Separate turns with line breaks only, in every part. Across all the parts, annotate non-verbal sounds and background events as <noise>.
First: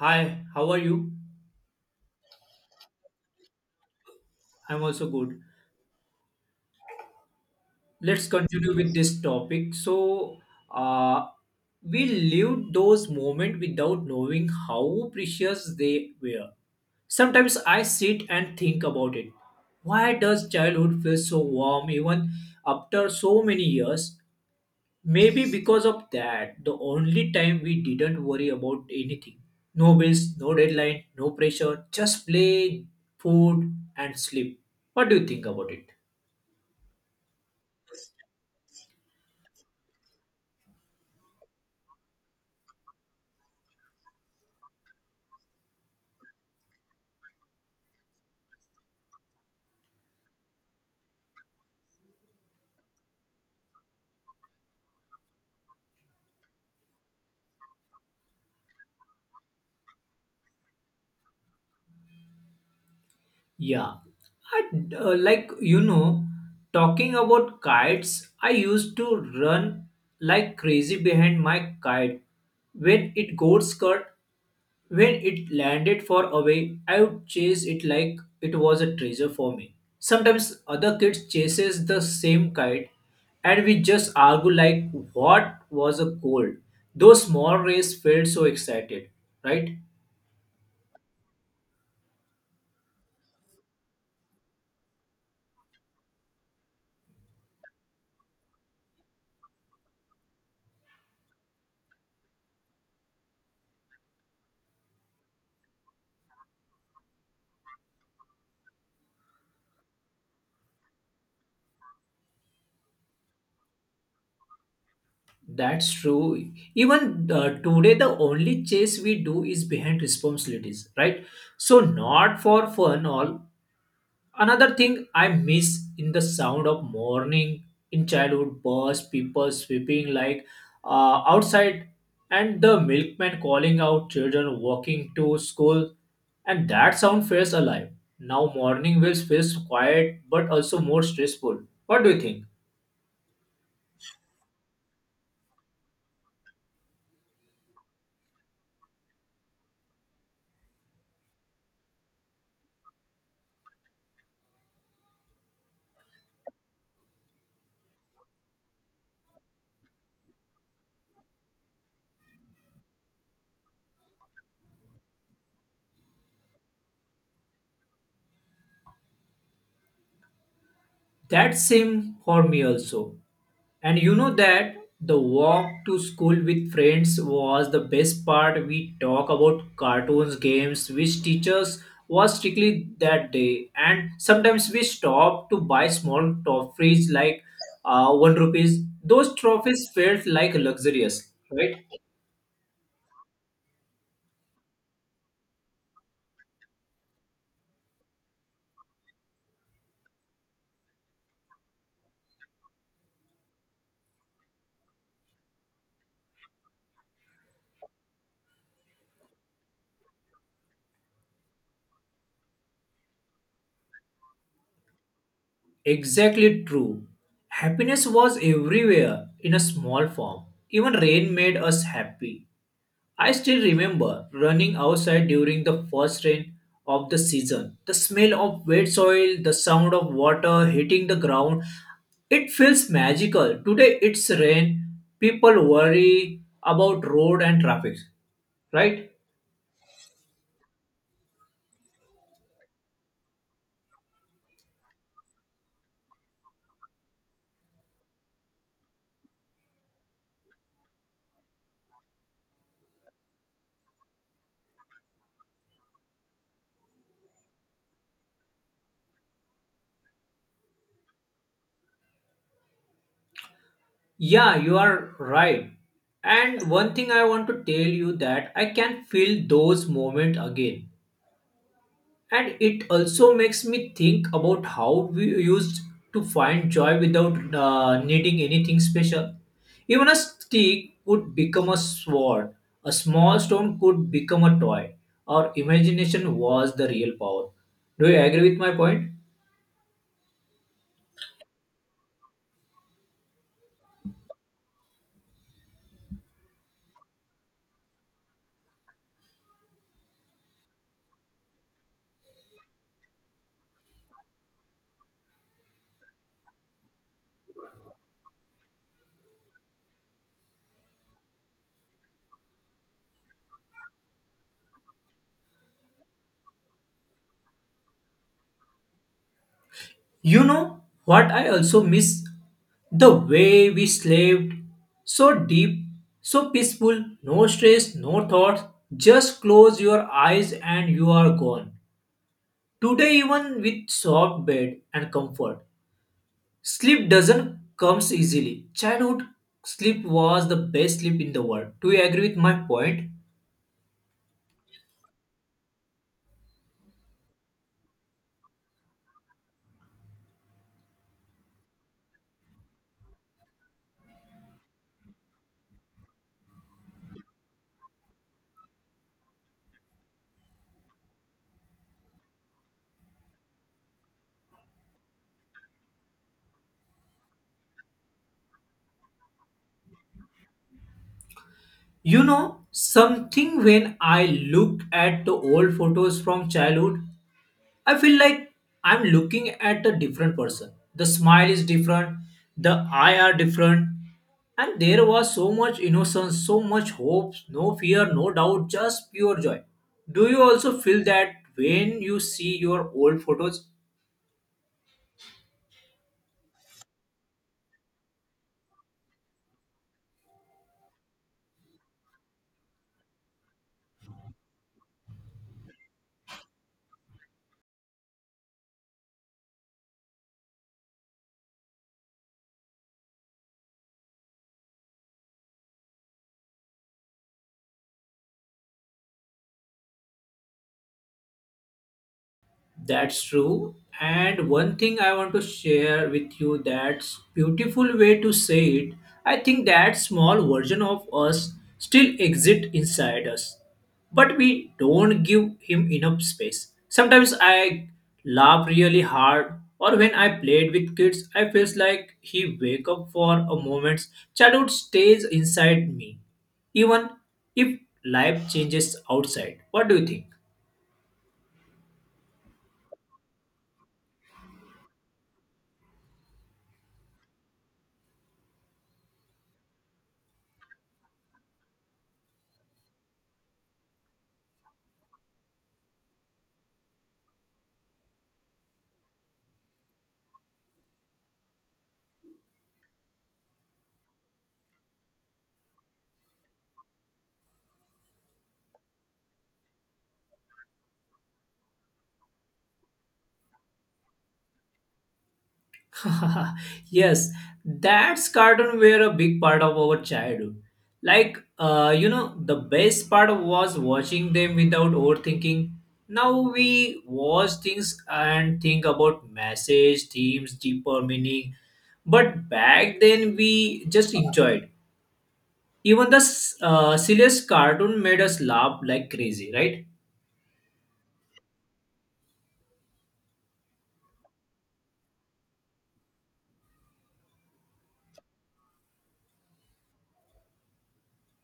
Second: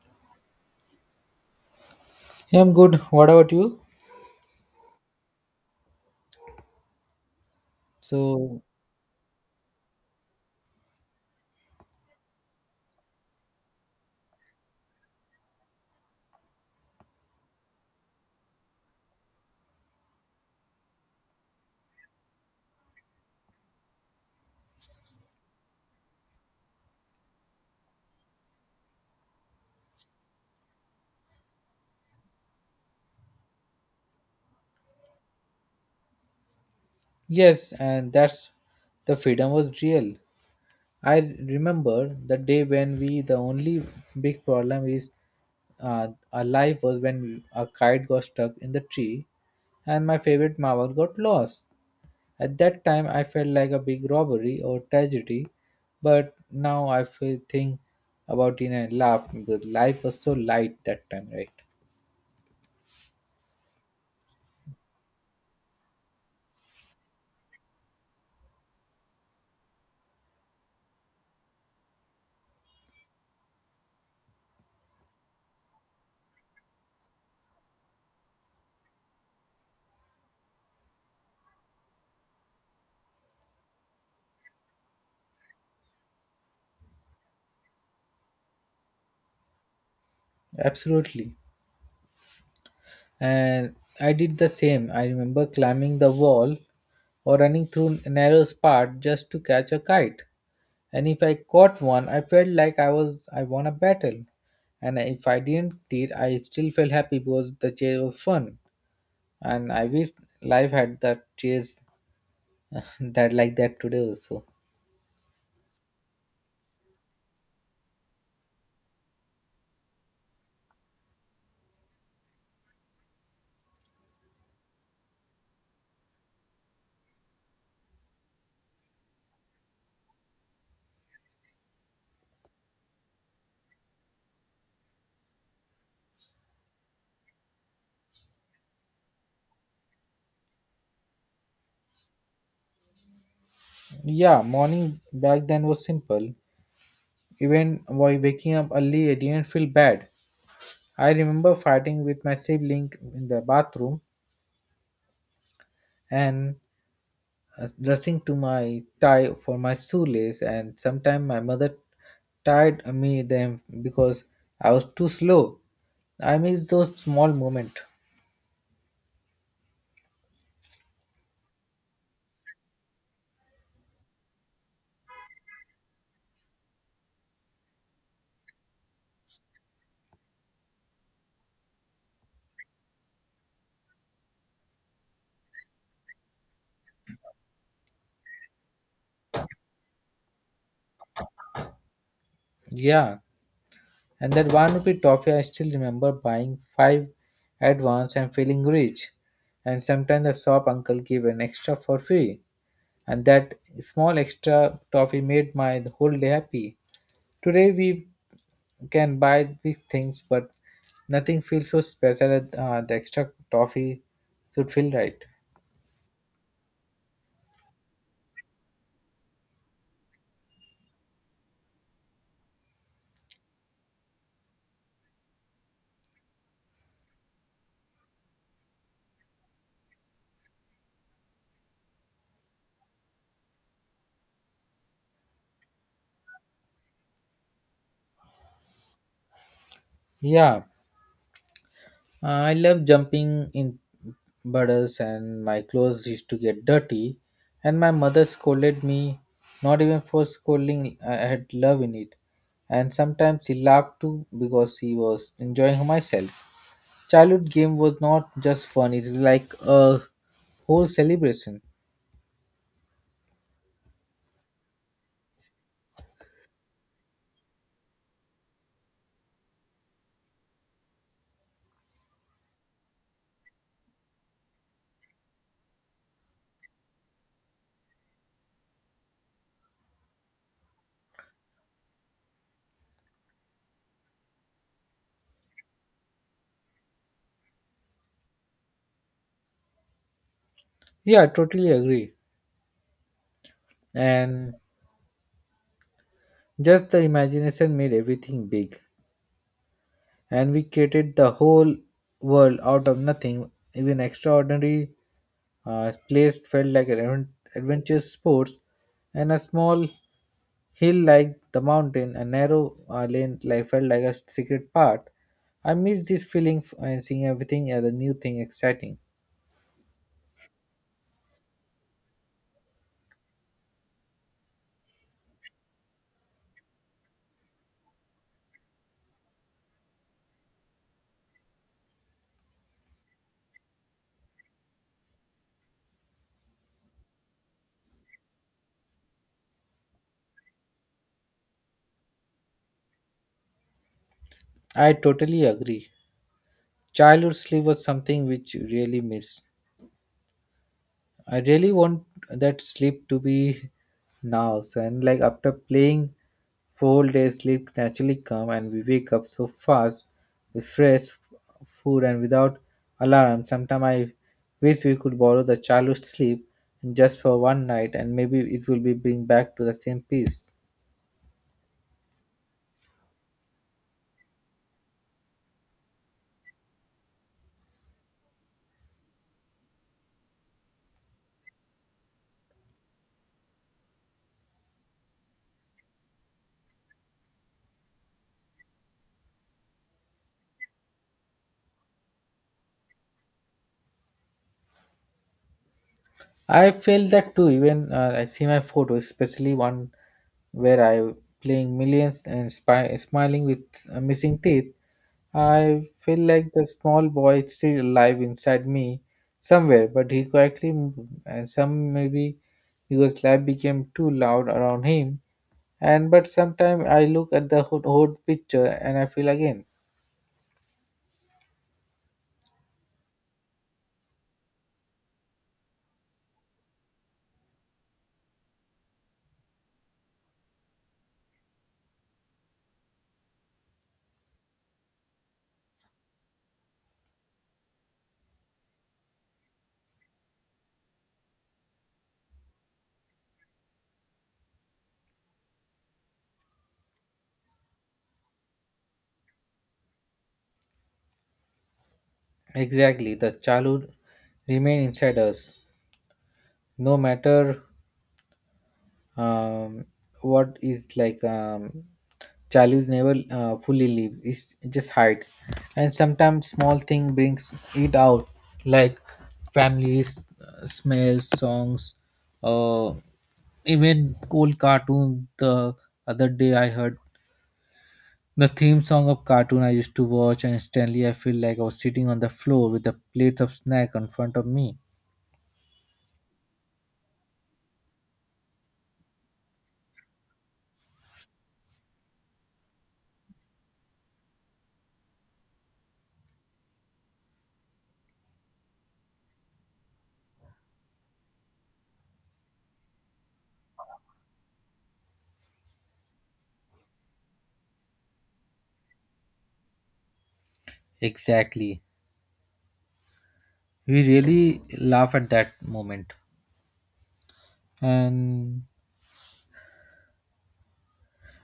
Hi, how are you?
Yeah, I'm good. What about you?
I'm also good. Let's
So,
continue with this topic. Uh, we lived those moments without knowing how precious they were. Sometimes I sit and think about it. Why does childhood feel so warm even after so many years? Maybe because of that, the only time we didn't worry about anything. No bills, no deadline, no pressure, just play, food, and sleep. What do you think about it?
yes, and that's the freedom was real. I remember the day the only big problem is uh, our life was when a kite got stuck in the tree and my favorite marble got lost. At that time, I felt like a big robbery or tragedy, but now I feel think about it and laugh because life was so light that time, right?
Yeah, I like you know, talking about kites, I used to run like crazy behind my kite when it got cut. When it landed far away, I would chase it like it was a treasure for me. Sometimes other kids chases the same kite and we just argue like what was a cold. Those small rays felt so excited, right?
Absolutely. And I did the same. I remember climbing the wall or running through a narrow spot just to catch a kite. And if I caught one, I felt like I won a battle. And if I didn't did, I still felt happy because the chase was fun. And I wish life had that chase <laughs> that today also.
That's true. Even today, the only chase we do is behind responsibilities, right? So not for fun all, another thing I miss in the sound of morning in childhood was people sweeping like outside and the milkman calling out children walking to school and that sound feels alive. Now morning will feels quiet but also more stressful. What do you think?
Yeah, morning back then was simple. Even while waking up early, I didn't feel bad. I remember fighting with my sibling in the bathroom and rushing to my tie for my shoelace, and sometimes my mother tied me them because I was too slow. I miss those small moments.
That same for me also. And you know that the walk to school with friends was the best part. We talk about cartoons, games, which teachers was strictly that day. And sometimes we stop to buy small trophies like one rupees. Those trophies felt like luxurious, right?
Yeah, and that one rupee toffee I still remember buying five at once and feeling rich. And sometimes the shop uncle gave an extra for free, and that small extra toffee made my whole day happy. Today we can buy these things, but nothing feels so special as, the extra toffee should feel, right?
Exactly true. Happiness was everywhere in a small form. Even rain made us happy. I still remember running outside during the first rain of the season. The smell of wet soil, the sound of water hitting the ground, it feels magical. Today it's rain. People worry about road and traffic, right?
Yeah, I love jumping in puddles, and my clothes used to get dirty, and my mother scolded me, not even for scolding. I had love in it, and sometimes she laughed too because she was enjoying myself. Childhood game was not just fun; it was like a whole celebration.
Yeah, you are right. And one thing I want to tell you that I can feel those moments again. And it also makes me think about how we used to find joy without needing anything special. Even a stick could become a sword, a small stone could become a toy. Our imagination was the real power. Do you agree with my point?
Yeah, I totally agree. And just the imagination made everything big, and we created the whole world out of nothing. Even extraordinary place felt like an adventure sports, and a small hill like the mountain, a narrow lane like felt like a secret part. I miss this feeling and seeing everything as a new thing exciting.
You know what I also miss? The way we slept. So deep, so peaceful, no stress, no thoughts. Just close your eyes and you are gone. Today, even with soft bed and comfort, sleep doesn't comes easily. Childhood sleep was the best sleep in the world. Do you agree with my point?
I totally agree. Childhood sleep was something which you really miss. I really want that sleep to be now. So, and like after playing for whole day, sleep naturally come and we wake up so fast with fresh food and without alarm. Sometimes I wish we could borrow the childhood sleep just for one night, and maybe it will be bring back to the same peace.
You know something, when I look at the old photos from childhood, I feel like I'm looking at a different person. The smile is different, the eye are different, and there was so much innocence, so much hope, no fear, no doubt, just pure joy. Do you also feel that when you see your old photos?
I felt that too. Even I see my photos, especially one where I playing millions and smiling with missing teeth. I feel like the small boy is still alive inside me somewhere, but he quietly moved. And some maybe because life became too loud around him. And but sometimes I look at the whole picture and I feel again.
That's true. And one thing I want to share with you that's beautiful way to say it. I think that small version of us still exists inside us, but we don't give him enough space. Sometimes I laugh really hard, or when I played with kids, I feels like he wake up for a moment. Childhood stays inside me, even if life changes outside. What do you think?
Exactly, the childhood remain inside us, no matter um, what is like, childhood never fully leave. It's just hide, and sometimes small thing brings it out, like families, smells, songs, uh, even old cartoon. The other day I heard the theme song of cartoon I used to watch, and instantly I feel like I was sitting on the floor with a plate of snack in front of me.
<laughs> Yes, that's cartoon were a big part of our childhood. The best part was watching them without overthinking. Now we watch things and think about message, themes, deeper meaning. But back then we just enjoyed. Even the silliest cartoon made us laugh like crazy, right?
Exactly, we really laugh at that moment. and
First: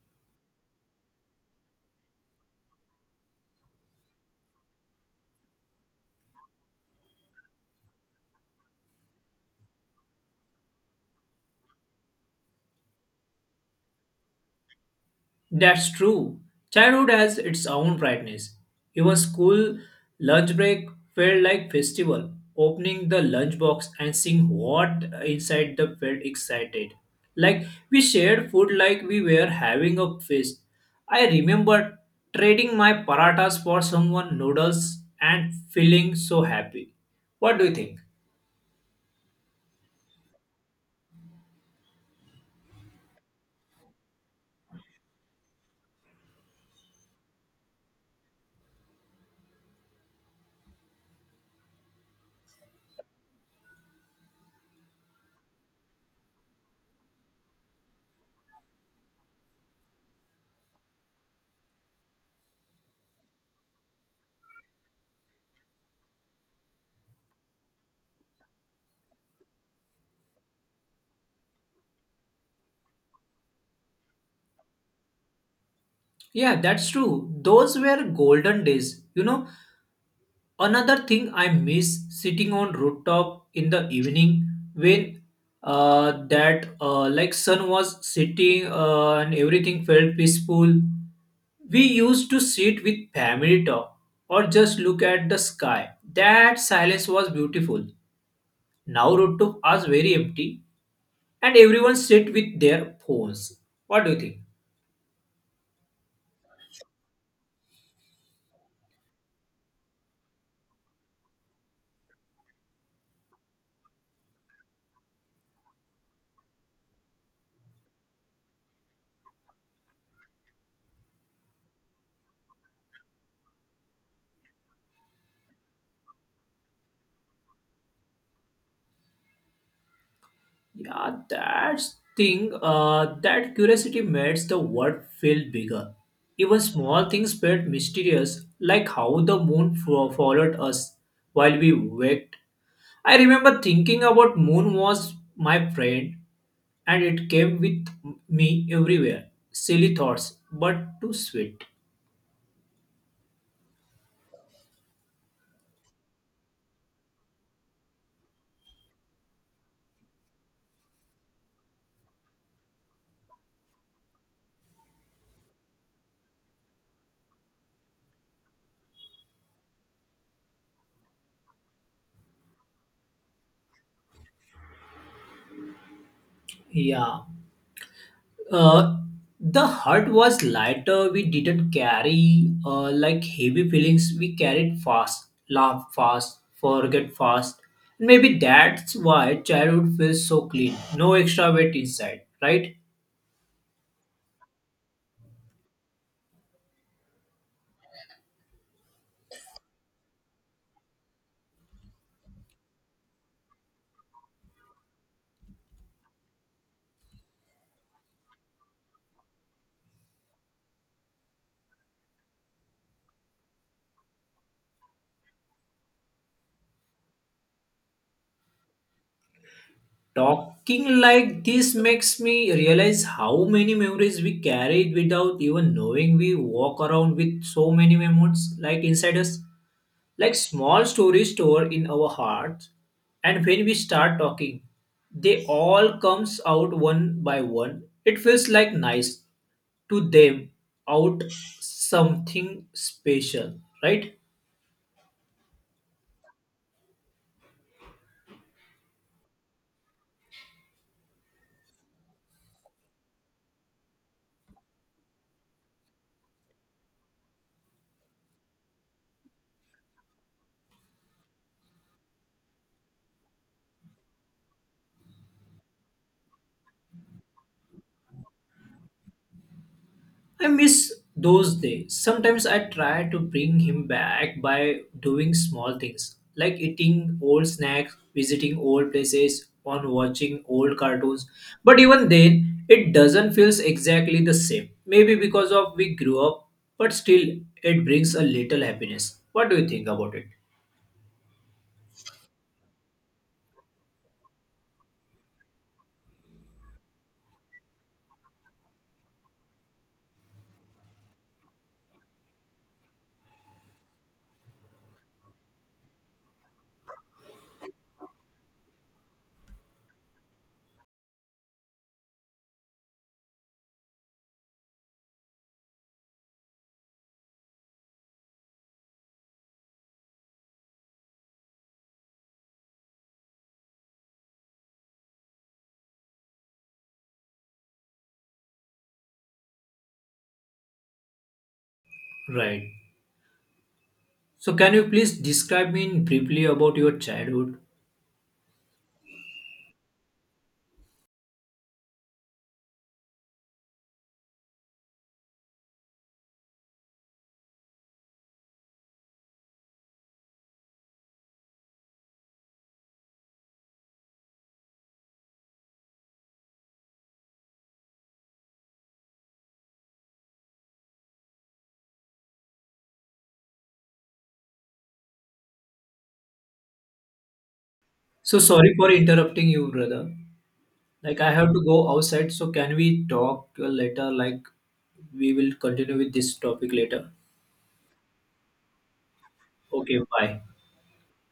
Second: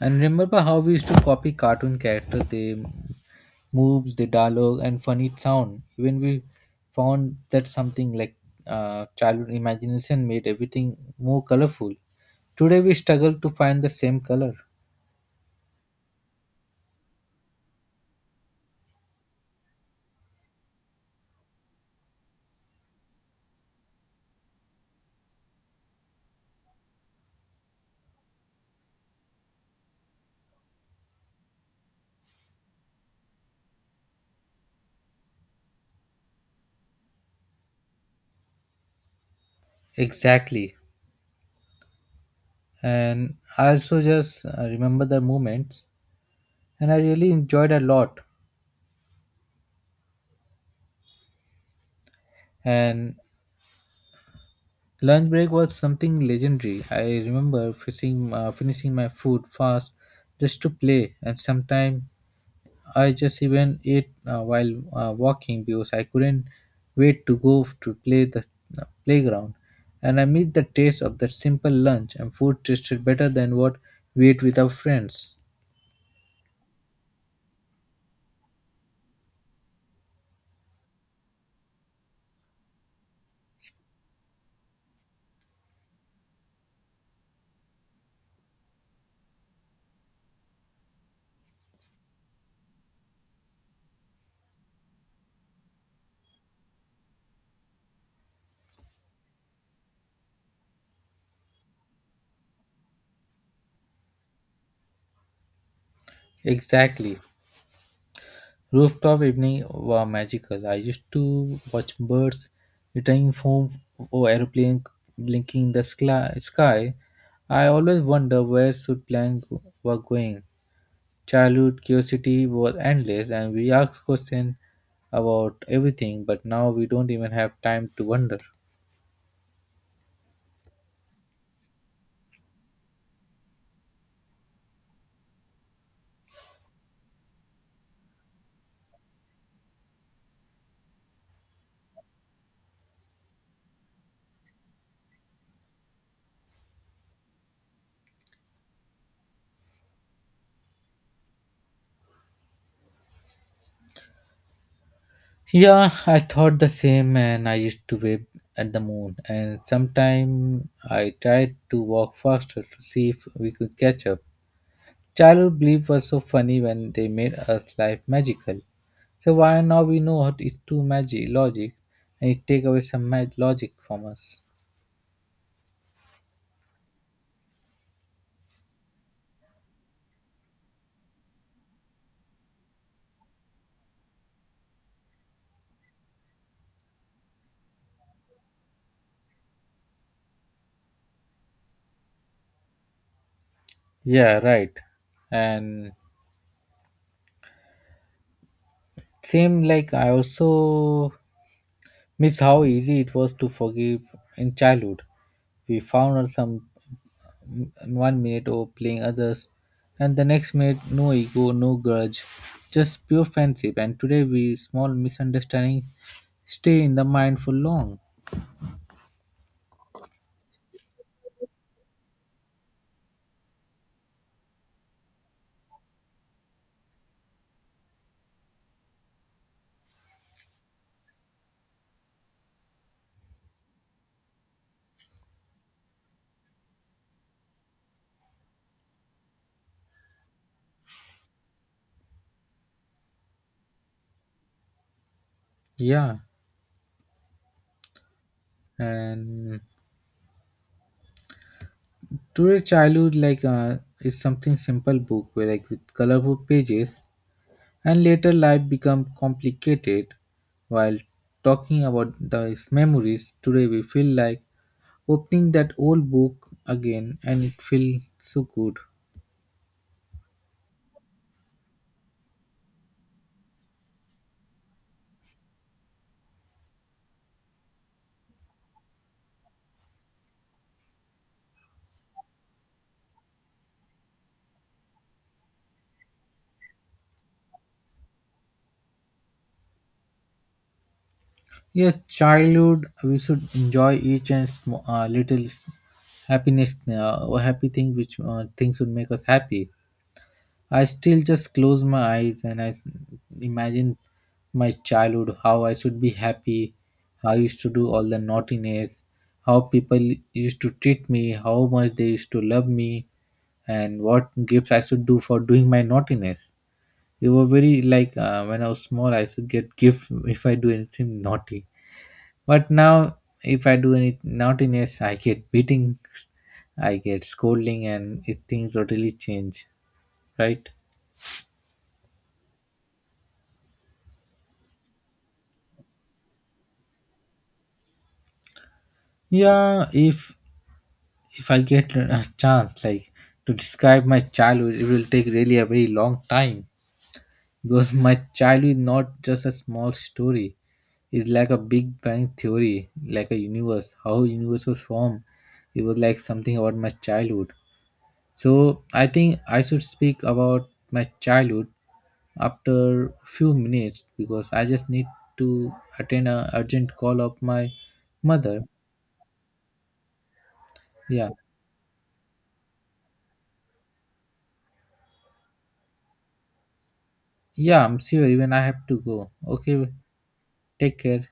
And remember how we used to copy cartoon character, they moves, the dialogue, and funny sound. Even we found that something like, childhood imagination made everything more colorful. Today we struggle to find the same color.
That's true. Childhood has its own brightness. Even school lunch break felt like festival. Opening the lunchbox and seeing what inside the felt excited. Like we shared food like we were having a feast. I remember trading my paratas for someone noodles and feeling so happy. What do you think?
Exactly. And I also just remember the moments, and I really enjoyed a lot. And lunch break was something legendary. I remember finishing my food fast just to play, and sometimes I just even ate while walking because I couldn't wait to go to play the playground. And I miss the taste of that simple lunch, and food tasted better than what we ate with our friends.
Yeah, that's true. Those were golden days. You know, another thing I miss sitting on rooftop in the evening when that like sun was setting and everything felt peaceful. We used to sit with family talk or just look at the sky. That silence was beautiful. Now rooftop is very empty and everyone sit with their phones. What do you think?
Exactly. Rooftop evening were magical. I used to watch birds returning home or aeroplane blinking in the sky. I always wonder where should plane were going. Childhood curiosity was endless, and we asked questions about everything, but now we don't even have time to wonder.
Yeah, that's thing. That curiosity makes the world feel bigger. Even small things felt mysterious, like how the moon followed us while we waked. I remember thinking about moon was my friend, and it came with me everywhere. Silly thoughts, but too sweet.
Yeah, I thought the same, and I used to wave at the moon. And sometimes I tried to walk faster to see if we could catch up. Childhood belief was so funny when they made us life magical. So why now we know it is too magic logic, and it take away some logic from us.
Yeah. Uh, the heart was lighter. We didn't carry like heavy feelings. We carried fast, laugh fast, forget fast. Maybe that's why childhood feels so clean. No extra weight inside, right?
Yeah, right. And same like I also miss how easy it was to forgive in childhood. We found out some in one minute over playing others, and the next minute no ego, no grudge, just pure friendship. And today we small misunderstandings stay in the mind for long.
Talking like this makes me realize how many memories we carried without even knowing we walk around with so many memories like inside us. Like small stories stored in our hearts, and when we start talking, they all comes out one by one. It feels like nice to them out something special, right?
Yeah, and today childhood like, is something simple book where like with colorful pages, and later life become complicated while talking about these memories today we feel like opening that old book again, and it feels so good.
I miss those days. Sometimes I try to bring him back by doing small things like eating old snacks, visiting old places, on watching old cartoons. But even then, it doesn't feel exactly the same. Maybe because of we grew up, but still it brings a little happiness. What do you think about it?
Yeah, childhood we should enjoy each and little happiness, or happy thing which things would make us happy. I still just close my eyes and I imagine my childhood, how I should be happy, how I used to do all the naughtiness, how people used to treat me, how much they used to love me, and what gifts I should do for doing my naughtiness. They were very like, when I was small, I should get gift if I do anything naughty. But now, if I do any naughtiness, I get beatings, I get scolding, and it, things totally change, right?
Right. So can you please describe me briefly about your childhood?
Yeah, if I get a chance, like to describe my childhood, it will take really a very long time because my childhood is not just a small story. It's like a Big Bang theory, like a universe, how universe was formed. It was like something about my childhood. So I think I should speak about my childhood after few minutes because I just need to attend a urgent call of my
So
mother.
sorry for interrupting you, brother. Like
Yeah.
I have to go outside, so can we talk later? Like we will continue with this topic later.
Yeah, I'm sure even I have to go. Okay,
Okay, bye.
take care.